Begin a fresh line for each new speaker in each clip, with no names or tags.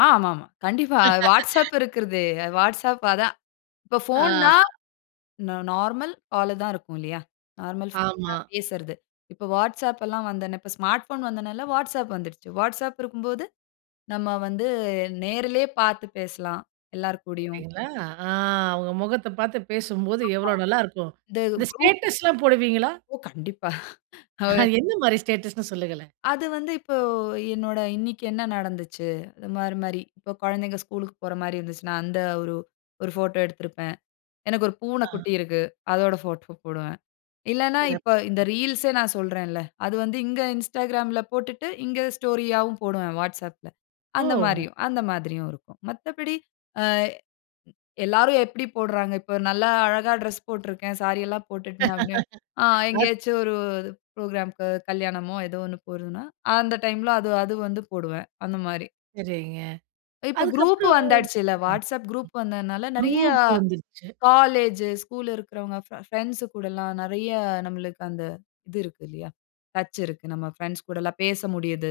ஆ, ஆமா ஆமா. கண்டிப்பா. WhatsApp இருக்கறது. WhatsApp அதான். இப்போ
ஆ.
போன்னா நார்மல் கால் தான் இருக்கும் இல்லையா. நார்மல்
ஆமா.
[unintelligible] பேசுறது. இப்போ WhatsApp எல்லாம் வந்த உடனே ஸ்மார்ட் போன் வந்தநல WhatsApp வந்துடுச்சு. வாட்ஸ்அப் இருக்கும்போது நம்ம வந்து நேர்லயே பார்த்து பேசலாம் எல்லார் கூடயும்.
பார்த்தீங்களா, அ அவங்க முகத்த பார்த்து பேசும்போது
ஆமா
எவ்வளோ நல்லாயிருக்கும்.
இந்த
இந்த
குரூப்
ஸ்டேட்டஸ்லாம் போடுவீங்களா?
ஓ! கண்டிப்பா. அவர்
அது எந்த மாதிரி ஸ்டேட்டஸ்னு சொல்லுங்களேன்.
அது வந்து இப்போ என்னோட இன்னைக்கு என்ன நடந்துச்சு. அது மாரி மாரி இப்போ குழந்தைகள் ஸ்கூல்க்கு போற மாரி இருந்துச்சுன்னா, அந்த ஒரு ஒரு போட்டோ எடுத்திருப்பேன். எனக்கு ஒரு பூனை
ஆ.
குட்டி இருக்கு. அதோட போட்டோ போடுவேன். இல்லன்னா இப்ப இந்த
சிறப்பு.
ரீல்ஸ்ஏ நான் சொல்றேன் இல்ல. அது வந்து இங்க Instagramல போட்டுட்டு இங்க ஸ்டோரி ஆவும் போடுவேன். WhatsAppல அந்த
ஓ!
மாரியும், அந்த மாரியும் இருக்கும். மத்தபடி அ எல்லாரும் எப்படி போடுறாங்க. இப்போ நல்லா அழகா டிரெஸ் போட்டு இருக்கேன். சாரி எல்லாம் போட்டுட்டு. ஆ
அத்
எங்கயாச்சு ஒரு புரோகிராம்க்கு கல்யாணமோ ஏதோ ஒன்னு போறதுன்னா, அந்த டைம்ல அது அது வந்து போடுவேன். அந்த மாரி.
சரிங்க
இப்போ குரூப்
அதுக்கப்புறம்.
வந்தாச்சுல்ல.
ஆ.
WhatsApp குரூப் வந்ததனால நிறைய
குரூப் வந்துருச்சு.
காலேஜ், ஸ்கூல் இருக்கறவங்க ப் பிரெண்ட்ஸ் கூடல்லாம் நிறைய நம்மளுக்கு அந்த இது இருக்கிறது இல்லையா? டச் இருக்கு. நம்ம பிரெண்ட்ஸ் கூட எல்லாம் பேச முடியுது.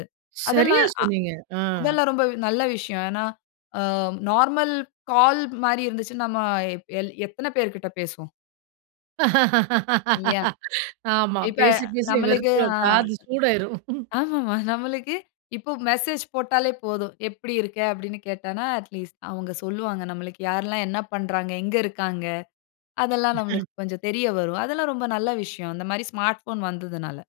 சரியா
அதெல்லாம் ஆ
சொன்னீங்க. அ.
அதெல்லாம் ரொம்ப நல்ல விஷயம். ஏன்னா அ நார்மல் கால் மாரி இருந்துச்சுன்னா நாம எத்தனை பேர்கிட்ட பேசுவோம். இல்லையா
ஆமா.
இப்ப
பேசி பேசி
நம்மளுக்கு அ
வெறுத்துடும் காது சூடாயிரும்.
ஆமாமா நம்மளுக்கு இப்போ மெசேஜ் போட்டாலே போதும். எப்படி இருக்க அப்படின்னு கேட்டன்னா அட் லீஸ்ட் அவங்க சொல்லுவாங்க நமக்கு யார்லாம் என்ன பண்ணுறாங்க எங்க இருக்காங்க. அதெல்லாம்
[unintelligible]
நமக்கு கொஞ்சம் தெரிய வரும். அதெல்லாம் ரொம்ப நல்ல விஷயம். அந்த மாதிரி ஸ்மார்ட் போன் வந்ததனால.